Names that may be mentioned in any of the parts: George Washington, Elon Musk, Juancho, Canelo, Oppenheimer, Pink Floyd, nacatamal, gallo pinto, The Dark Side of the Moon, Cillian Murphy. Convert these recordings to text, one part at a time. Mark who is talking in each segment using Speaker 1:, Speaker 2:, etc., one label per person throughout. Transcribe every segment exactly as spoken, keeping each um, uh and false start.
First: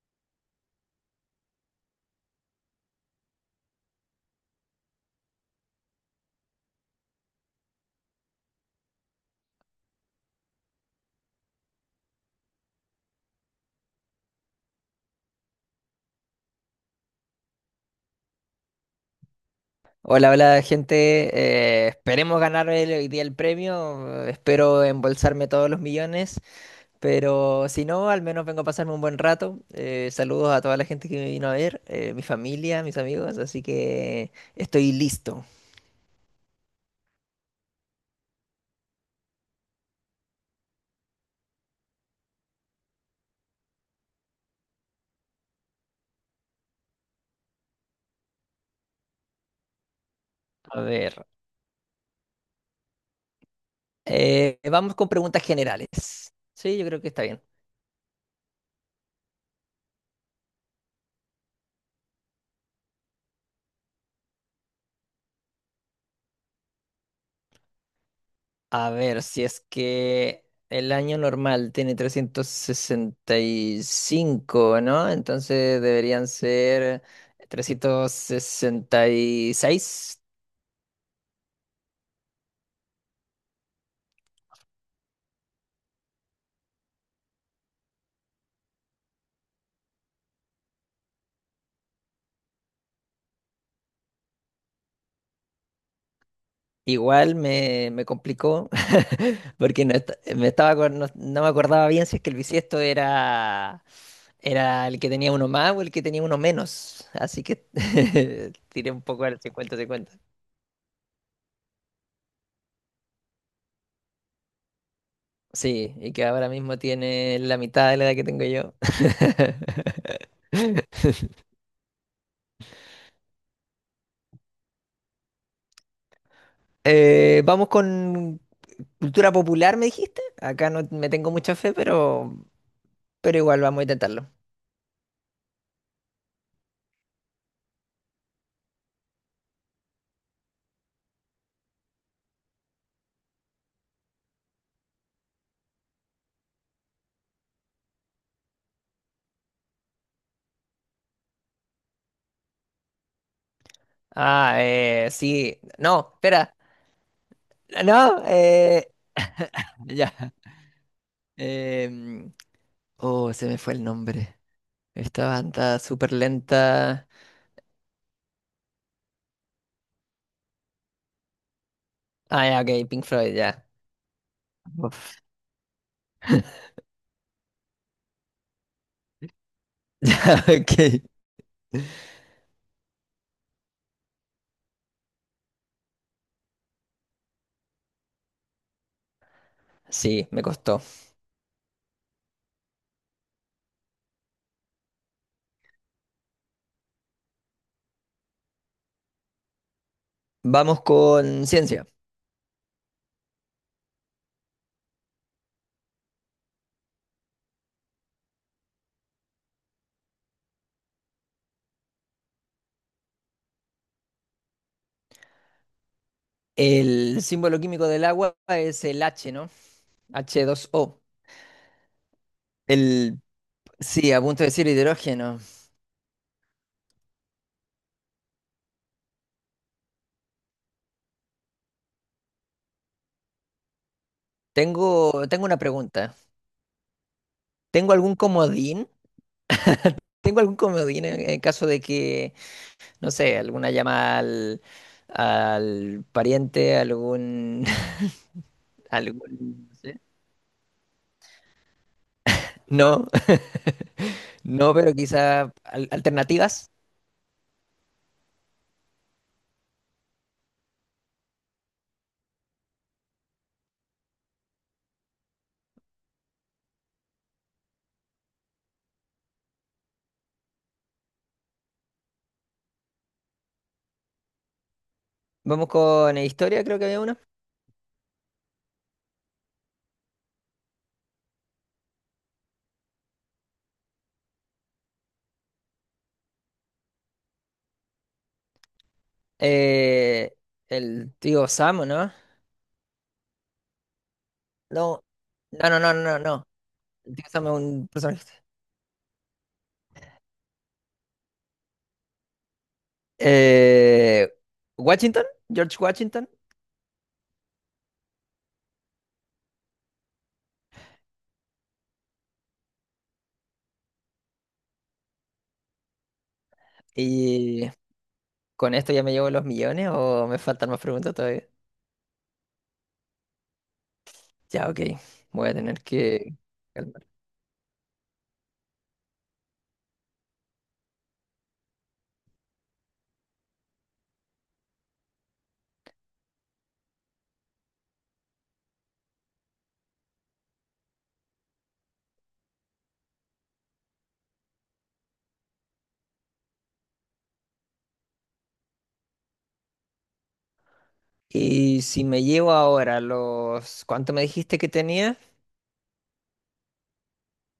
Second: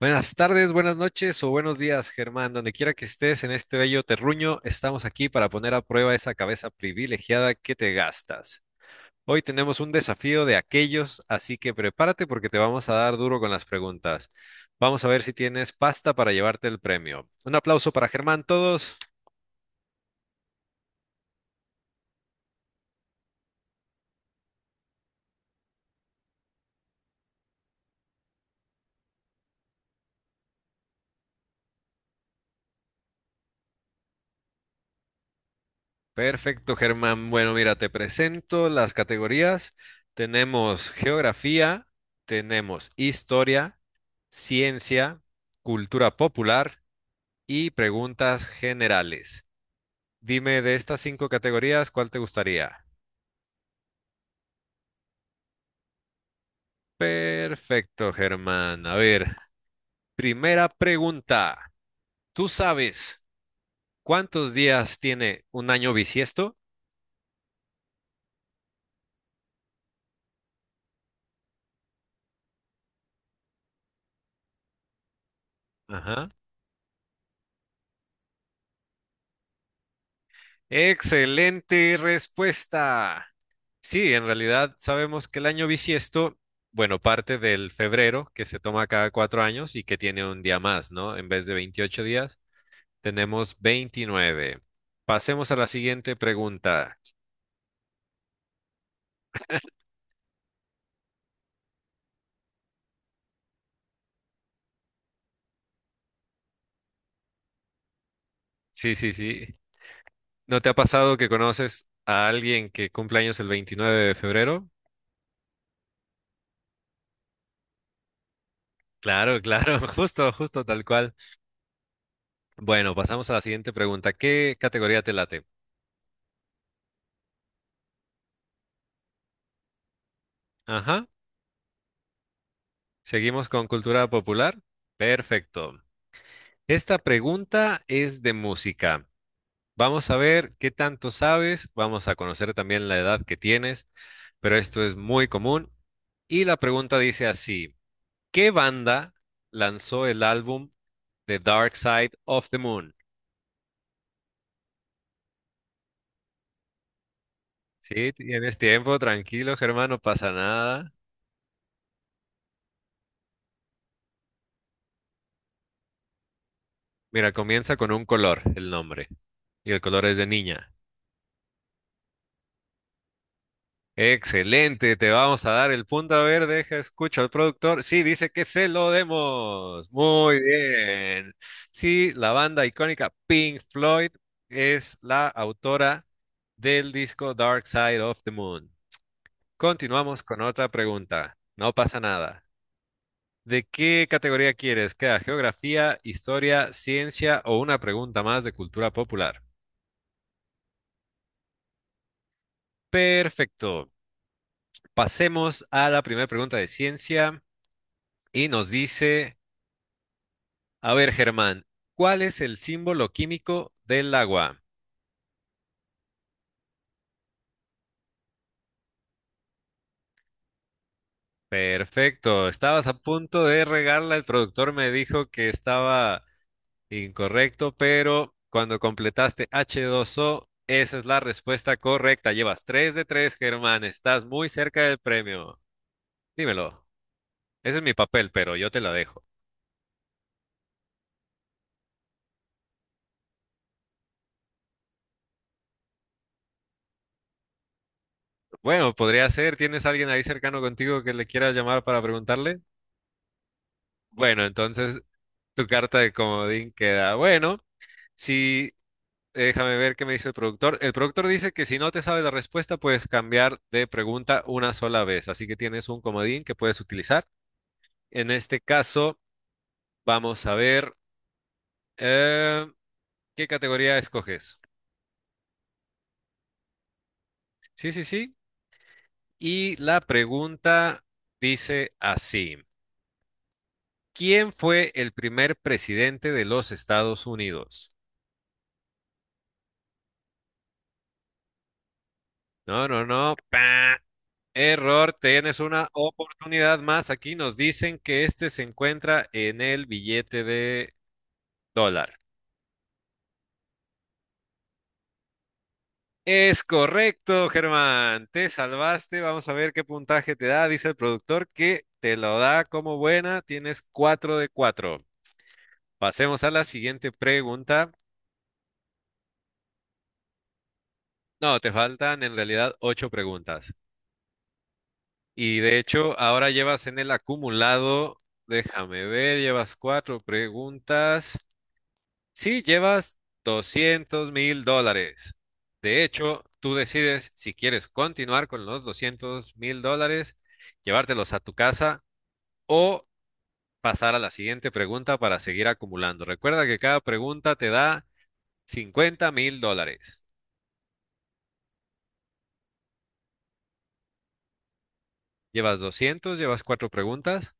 Speaker 1: Buenas tardes, buenas noches o buenos días, Germán. Donde quiera que estés en este bello terruño, estamos aquí para poner a prueba esa cabeza privilegiada que te gastas. Hoy tenemos un desafío de aquellos, así que prepárate porque te vamos a dar duro con las preguntas. Vamos a ver si tienes pasta para llevarte el premio. Un aplauso para Germán, todos.
Speaker 2: Hola, hola gente. Eh, esperemos ganar el- hoy día el premio. eh, Espero embolsarme todos los millones. Pero si no, al menos vengo a pasarme un buen rato. Eh, saludos a toda la gente que me vino a ver, eh, mi familia, mis amigos. Así que estoy listo.
Speaker 1: Perfecto, Germán. Bueno, mira, te presento las categorías. Tenemos geografía, tenemos historia, ciencia, cultura popular y preguntas generales. Dime de
Speaker 2: A
Speaker 1: estas
Speaker 2: ver,
Speaker 1: cinco categorías, ¿cuál te gustaría?
Speaker 2: eh, vamos con preguntas generales. Sí, yo creo que está bien.
Speaker 1: Perfecto, Germán. A ver, primera pregunta. ¿Tú sabes cuántos días tiene un año bisiesto?
Speaker 2: A ver, si es que el año normal tiene trescientos sesenta y cinco, ¿no? Entonces
Speaker 1: Ajá.
Speaker 2: deberían ser trescientos sesenta y seis.
Speaker 1: Excelente respuesta. Sí, en realidad sabemos que el año bisiesto, bueno, parte del febrero, que se toma cada cuatro años y que tiene un día más, ¿no? En vez de veintiocho días, tenemos veintinueve. Pasemos a la siguiente pregunta.
Speaker 2: Igual me, me complicó porque no, est- me estaba, acor- no, no me acordaba bien si es que el bisiesto era, era el que tenía uno más o el que tenía uno menos. Así que tiré
Speaker 1: Sí,
Speaker 2: un
Speaker 1: sí,
Speaker 2: poco al
Speaker 1: sí.
Speaker 2: cincuenta cincuenta.
Speaker 1: ¿No te ha pasado que conoces a alguien que cumple años el veintinueve de febrero?
Speaker 2: Sí, y que ahora mismo tiene la mitad de la edad que tengo yo.
Speaker 1: Claro, claro, justo, justo tal cual. Bueno, pasamos a la siguiente pregunta. ¿Qué categoría te late?
Speaker 2: Eh, vamos con cultura popular, me dijiste. Acá no
Speaker 1: Ajá.
Speaker 2: me tengo mucha fe, pero, pero
Speaker 1: ¿Seguimos
Speaker 2: igual
Speaker 1: con
Speaker 2: vamos a
Speaker 1: cultura
Speaker 2: intentarlo.
Speaker 1: popular? Perfecto. Esta pregunta es de música. Vamos a ver qué tanto sabes. Vamos a conocer también la edad que tienes, pero esto es muy común. Y la pregunta dice así, ¿qué banda lanzó el álbum The Dark Side of the Moon?
Speaker 2: Ah, eh, sí. No, espera.
Speaker 1: Sí,
Speaker 2: No,
Speaker 1: tienes
Speaker 2: eh,
Speaker 1: tiempo, tranquilo, Germán, no pasa
Speaker 2: ya.
Speaker 1: nada.
Speaker 2: em, oh, se me fue el nombre. Esta banda súper lenta.
Speaker 1: Mira, comienza con un color, el nombre. Y el color es de niña.
Speaker 2: Ah, ya, ok, Pink Floyd, ya.
Speaker 1: Excelente, te
Speaker 2: Uf.
Speaker 1: vamos a dar el punto. A ver, deja, escucho al productor. Sí, dice que se lo demos. Muy
Speaker 2: Ok.
Speaker 1: bien. Sí, la banda icónica Pink Floyd es la autora del disco Dark Side of the Moon. Continuamos
Speaker 2: Sí,
Speaker 1: con
Speaker 2: me
Speaker 1: otra
Speaker 2: costó.
Speaker 1: pregunta. No pasa nada. ¿De qué categoría quieres? ¿Queda geografía, historia, ciencia o una pregunta más de cultura popular?
Speaker 2: Vamos con ciencia.
Speaker 1: Perfecto. Pasemos a la primera pregunta de ciencia y nos dice, a ver, Germán, ¿cuál es el símbolo químico del agua?
Speaker 2: El símbolo químico del agua es el H, ¿no? agua.
Speaker 1: Perfecto. Estabas a
Speaker 2: El,
Speaker 1: punto de
Speaker 2: sí,
Speaker 1: regarla.
Speaker 2: a
Speaker 1: El
Speaker 2: punto de decir
Speaker 1: productor me dijo
Speaker 2: hidrógeno.
Speaker 1: que estaba incorrecto, pero cuando completaste hache dos o, esa es la respuesta correcta. Llevas tres de tres, Germán. Estás muy cerca del
Speaker 2: Tengo, tengo una
Speaker 1: premio.
Speaker 2: pregunta.
Speaker 1: Dímelo. Ese es
Speaker 2: ¿Tengo
Speaker 1: mi
Speaker 2: algún
Speaker 1: papel, pero yo
Speaker 2: comodín?
Speaker 1: te la dejo.
Speaker 2: ¿Tengo algún comodín en, en caso de que, no sé, alguna llama al, al pariente, algún,
Speaker 1: Bueno, podría ser.
Speaker 2: algún, no
Speaker 1: ¿Tienes
Speaker 2: sé.
Speaker 1: alguien ahí cercano contigo que le quieras llamar para preguntarle?
Speaker 2: No,
Speaker 1: Bueno,
Speaker 2: no, pero
Speaker 1: entonces
Speaker 2: quizá
Speaker 1: tu
Speaker 2: al-
Speaker 1: carta de
Speaker 2: alternativas.
Speaker 1: comodín queda. Bueno, si déjame ver qué me dice el productor. El productor dice que si no te sabe la respuesta, puedes cambiar de pregunta una sola vez. Así que tienes un comodín que puedes utilizar. En este caso, vamos a ver eh, qué categoría escoges.
Speaker 2: Vamos con historia, creo que había una.
Speaker 1: Sí, sí, sí. Y la pregunta dice así. ¿Quién fue el primer presidente de los Estados Unidos?
Speaker 2: Eh, el tío Sam, ¿o ¿no?
Speaker 1: No, no, no. pa,
Speaker 2: No,
Speaker 1: Error, tienes
Speaker 2: no, no,
Speaker 1: una
Speaker 2: no, no, no.
Speaker 1: oportunidad más. Aquí
Speaker 2: Dígame
Speaker 1: nos
Speaker 2: un
Speaker 1: dicen que
Speaker 2: personaje.
Speaker 1: este se encuentra en el billete de dólar.
Speaker 2: Eh, Washington, George Washington.
Speaker 1: Es correcto, Germán. Te salvaste. Vamos a ver qué puntaje te da. Dice el productor que te lo da como buena. Tienes cuatro de cuatro. Pasemos a la siguiente
Speaker 2: ¿Y
Speaker 1: pregunta.
Speaker 2: con esto ya me llevo los millones o me faltan más preguntas todavía?
Speaker 1: No, te faltan en realidad ocho preguntas.
Speaker 2: Ya, ok. Voy a
Speaker 1: Y de
Speaker 2: tener
Speaker 1: hecho,
Speaker 2: que
Speaker 1: ahora llevas en
Speaker 2: calmar.
Speaker 1: el acumulado, déjame ver, llevas cuatro preguntas. Sí, llevas doscientos mil dólares. De hecho, tú decides si quieres continuar con los doscientos mil dólares, llevártelos a tu casa o pasar a la siguiente pregunta para seguir acumulando. Recuerda que cada pregunta te da cincuenta mil dólares.
Speaker 2: Y si me llevo ahora los... ¿Cuánto me dijiste que tenía?
Speaker 1: Llevas doscientos, llevas cuatro preguntas.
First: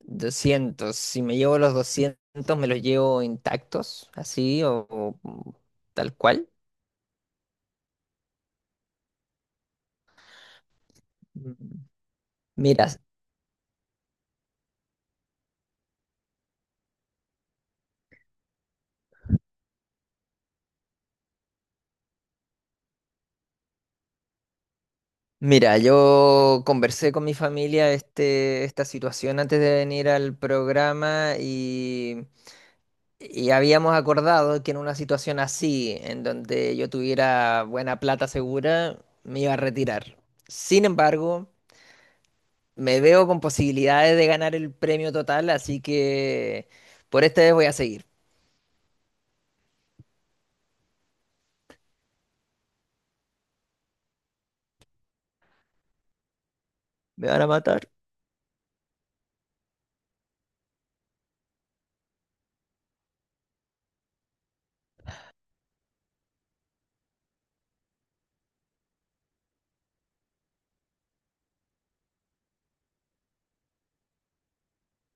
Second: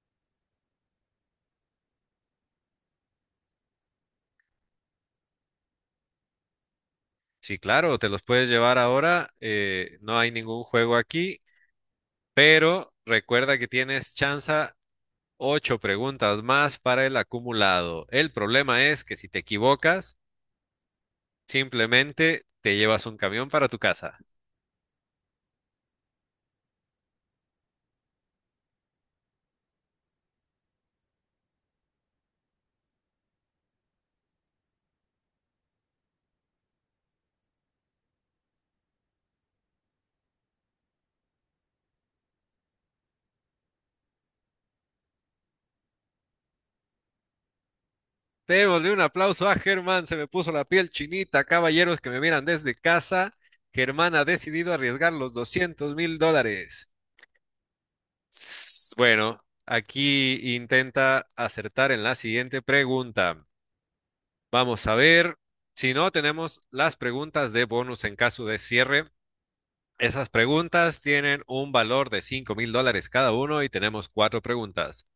Speaker 2: Doscientos. Si me llevo los doscientos, ¿me los llevo intactos? ¿Así o, o tal cual?
Speaker 1: Sí, claro, te los puedes llevar ahora. Eh, no hay ningún juego aquí.
Speaker 2: Mm. Mira,
Speaker 1: Pero recuerda que tienes chance ocho preguntas más para el acumulado. El problema es que si te equivocas, simplemente te llevas un camión para tu casa.
Speaker 2: Mira, yo conversé con mi familia este, esta situación antes de venir al programa y, y habíamos acordado que en una situación así, en donde yo tuviera buena plata segura, me iba a retirar. Sin embargo, me veo con posibilidades de ganar el premio total, así que por esta vez voy a seguir.
Speaker 1: Démosle un aplauso a Germán, se me puso la piel chinita, caballeros que me miran desde casa. Germán ha decidido arriesgar los doscientos mil dólares.
Speaker 2: Me van a matar.
Speaker 1: Bueno, aquí intenta acertar en la siguiente pregunta. Vamos a ver. Si no, tenemos las preguntas de bonus en caso de cierre. Esas preguntas tienen un valor de cinco mil dólares cada uno y tenemos cuatro preguntas.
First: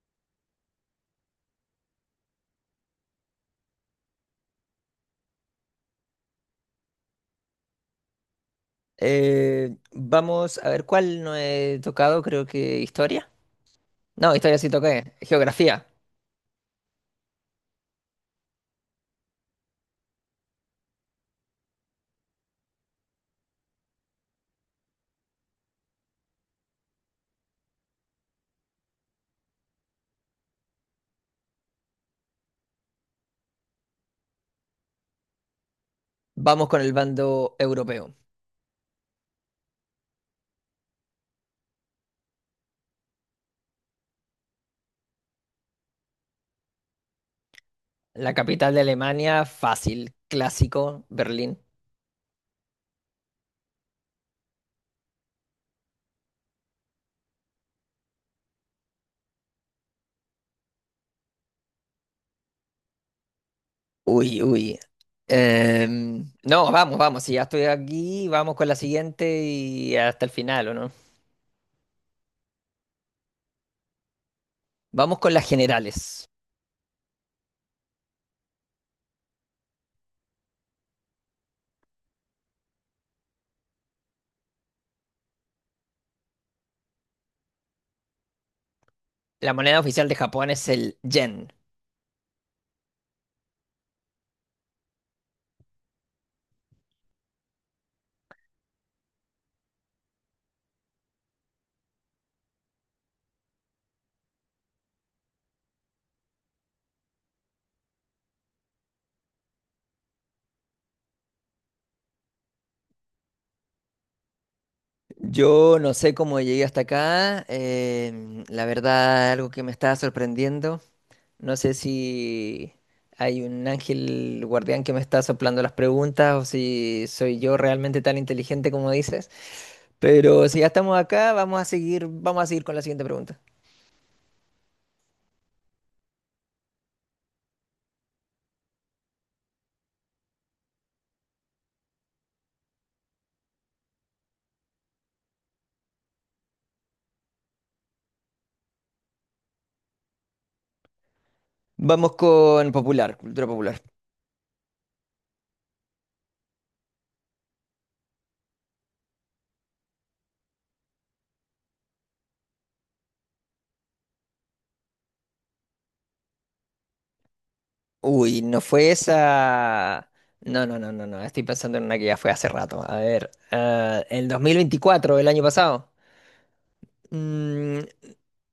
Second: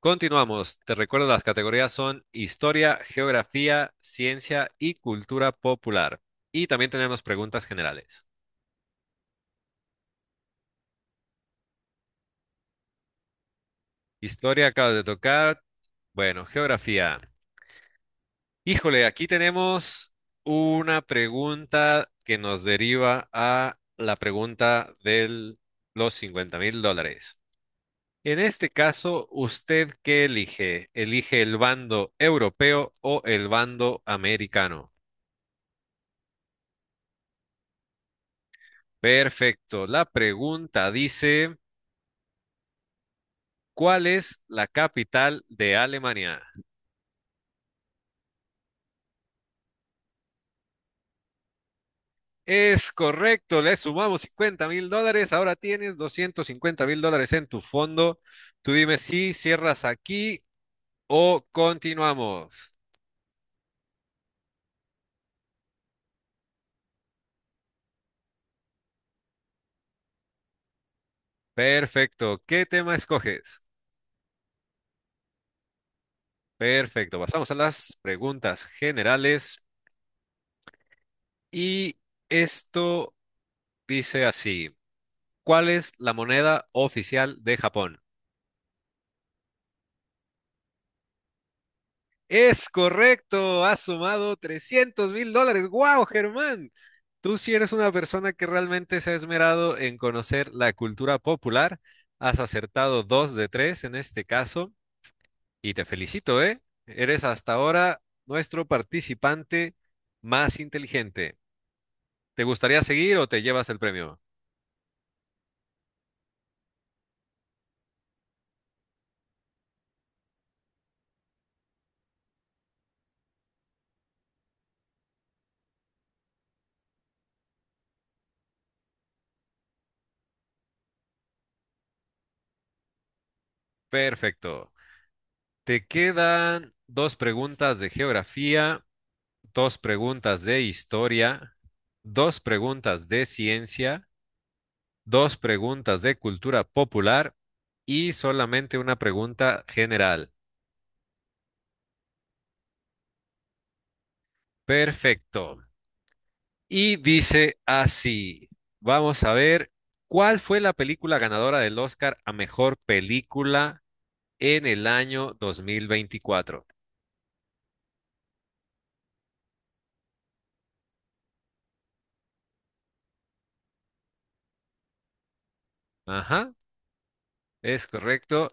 Speaker 1: Continuamos. Te recuerdo, las categorías son historia, geografía, ciencia y cultura popular. Y también tenemos preguntas generales.
Speaker 2: Eh, vamos a ver cuál no he tocado, creo que historia. No, historia
Speaker 1: Historia
Speaker 2: sí
Speaker 1: acabas de
Speaker 2: toqué,
Speaker 1: tocar.
Speaker 2: geografía.
Speaker 1: Bueno, geografía. Híjole, aquí tenemos una pregunta que nos deriva a la pregunta de los cincuenta mil dólares. En este caso, ¿usted qué elige? ¿Elige el bando europeo o el bando americano?
Speaker 2: Vamos con el bando europeo.
Speaker 1: Perfecto. La pregunta dice, ¿cuál es la capital de Alemania?
Speaker 2: La capital de Alemania, fácil, clásico, Berlín.
Speaker 1: Es correcto, le sumamos cincuenta mil dólares, ahora tienes doscientos cincuenta mil dólares en tu fondo. Tú dime si cierras aquí o continuamos.
Speaker 2: Uy, uy. Em, no, vamos, vamos. Si ya estoy aquí, vamos con la siguiente y hasta el final, ¿o no?
Speaker 1: Perfecto, ¿qué tema escoges?
Speaker 2: Vamos con las generales.
Speaker 1: Perfecto, pasamos a las preguntas generales. Y esto dice así, ¿cuál es la moneda oficial de Japón?
Speaker 2: La moneda oficial de Japón es el yen.
Speaker 1: Es correcto, ha sumado trescientos mil dólares. ¡Wow, Germán! Tú si eres una persona que realmente se ha esmerado en conocer la cultura popular. Has acertado dos de tres en este caso y te felicito, ¿eh? Eres hasta ahora nuestro participante más inteligente. ¿Te gustaría seguir o te llevas el premio?
Speaker 2: Yo no sé cómo llegué hasta acá. em, la verdad, algo que me estaba sorprendiendo. No sé si hay un ángel guardián que me está soplando las preguntas o si soy yo realmente tan inteligente como dices, pero si ya estamos acá, vamos a seguir, vamos a seguir con la siguiente pregunta.
Speaker 1: Perfecto. Te quedan dos preguntas de geografía, dos preguntas de historia, dos preguntas de ciencia, dos preguntas de cultura popular y solamente una pregunta general.
Speaker 2: Vamos con popular, cultura popular.
Speaker 1: Perfecto. Y dice así, vamos a ver, ¿cuál fue la película ganadora del Oscar a mejor película en el año dos mil veinticuatro?
Speaker 2: Uy, no fue esa. No, no, no, no, no. Estoy pensando en una que ya fue hace rato. A ver, ah, el dos mil veinticuatro, el año pasado.
Speaker 1: Ajá,
Speaker 2: Mm,
Speaker 1: es correcto.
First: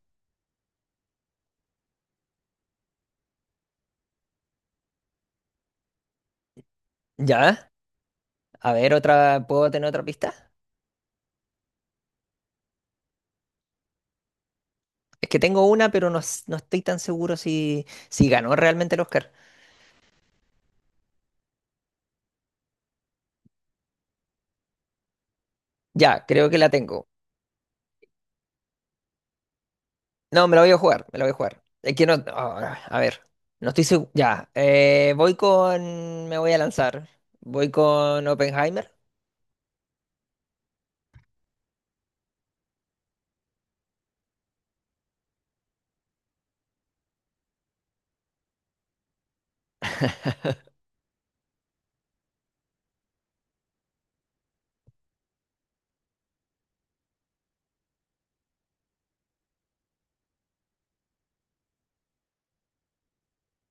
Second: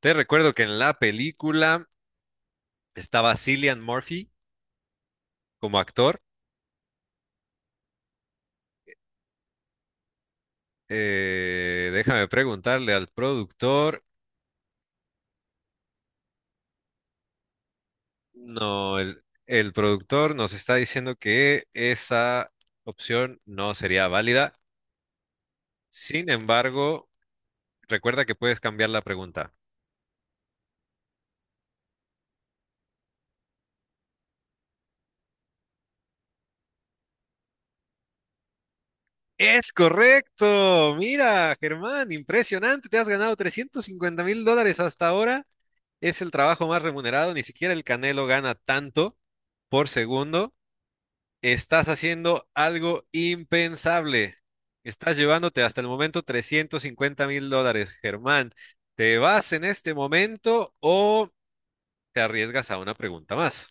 Speaker 1: Te recuerdo que en la película estaba Cillian Murphy como actor.
Speaker 2: ya, a ver, otra, ¿puedo tener otra pista?
Speaker 1: Eh, déjame preguntarle al productor.
Speaker 2: Es que tengo una, pero no, s- no estoy tan seguro si, si ganó realmente
Speaker 1: No,
Speaker 2: el
Speaker 1: el,
Speaker 2: Oscar.
Speaker 1: el productor nos está diciendo que esa opción no sería válida.
Speaker 2: Ya,
Speaker 1: Sin
Speaker 2: creo que la
Speaker 1: embargo,
Speaker 2: tengo.
Speaker 1: recuerda que puedes cambiar la pregunta.
Speaker 2: No, me la voy a jugar, me la voy a jugar. Es que no, ah, a ver, no estoy seguro. Ya, eh, voy con, me voy a lanzar. Voy con Oppenheimer.
Speaker 1: Es correcto. Mira, Germán, impresionante. Te has ganado trescientos cincuenta mil dólares hasta ahora. Es el trabajo más remunerado. Ni siquiera el Canelo gana tanto por segundo. Estás haciendo algo impensable. Estás llevándote hasta el momento trescientos cincuenta mil dólares, Germán. ¿Te vas en este momento o te arriesgas a una pregunta más?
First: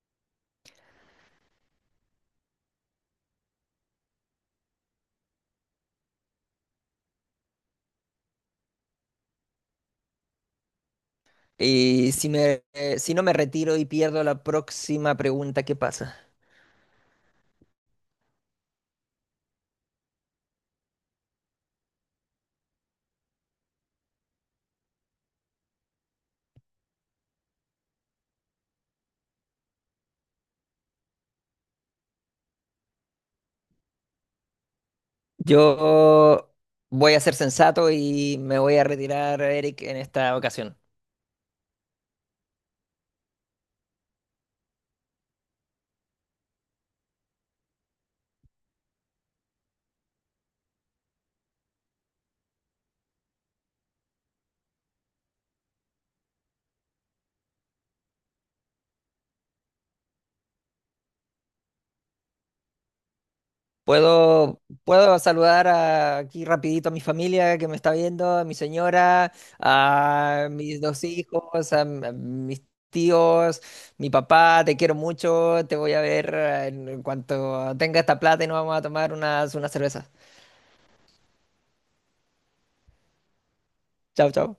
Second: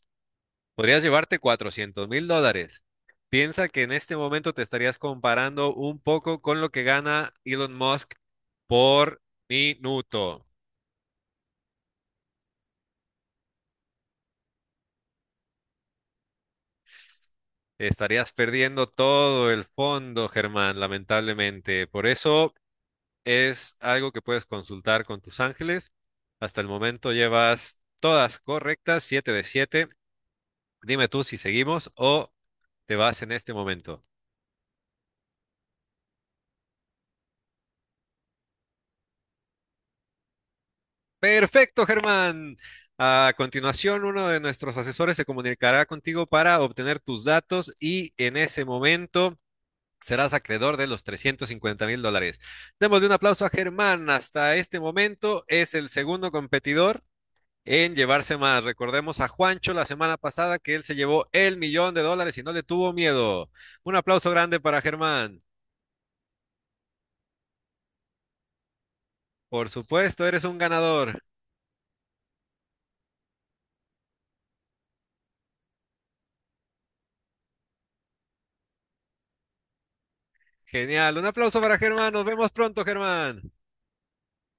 Speaker 1: Podrías llevarte cuatrocientos mil dólares. Piensa que en este momento te estarías comparando un poco con lo que gana Elon Musk por minuto.
Speaker 2: Y si me, eh, si no me retiro y pierdo la próxima pregunta, ¿qué pasa?
Speaker 1: Estarías perdiendo todo el fondo, Germán, lamentablemente. Por eso, es algo que puedes consultar con tus ángeles. Hasta el momento llevas todas correctas, siete de siete. Dime tú si seguimos o te vas en este momento.
Speaker 2: Yo voy a ser sensato y me voy a retirar, Eric, en esta ocasión.
Speaker 1: Perfecto, Germán. A continuación, uno de nuestros asesores se comunicará contigo para obtener tus datos y en ese momento serás acreedor de los trescientos cincuenta mil dólares. Démosle un aplauso a Germán. Hasta este momento es el segundo competidor en llevarse más. Recordemos a Juancho la semana pasada que él se llevó el millón de dólares y no le tuvo miedo. Un aplauso grande
Speaker 2: Puedo,
Speaker 1: para
Speaker 2: puedo
Speaker 1: Germán.
Speaker 2: saludar a- aquí rapidito a mi familia que me está viendo, a mi señora,
Speaker 1: Por supuesto, eres
Speaker 2: a
Speaker 1: un
Speaker 2: mis dos
Speaker 1: ganador.
Speaker 2: hijos, a, m- a mis tíos, mi papá, te quiero mucho, te voy a ver eh, en en cuanto tenga esta plata y nos vamos a tomar unas, unas cervezas.
Speaker 1: Genial. Un aplauso para Germán. Nos vemos pronto, Germán.
Speaker 2: Chao, chao.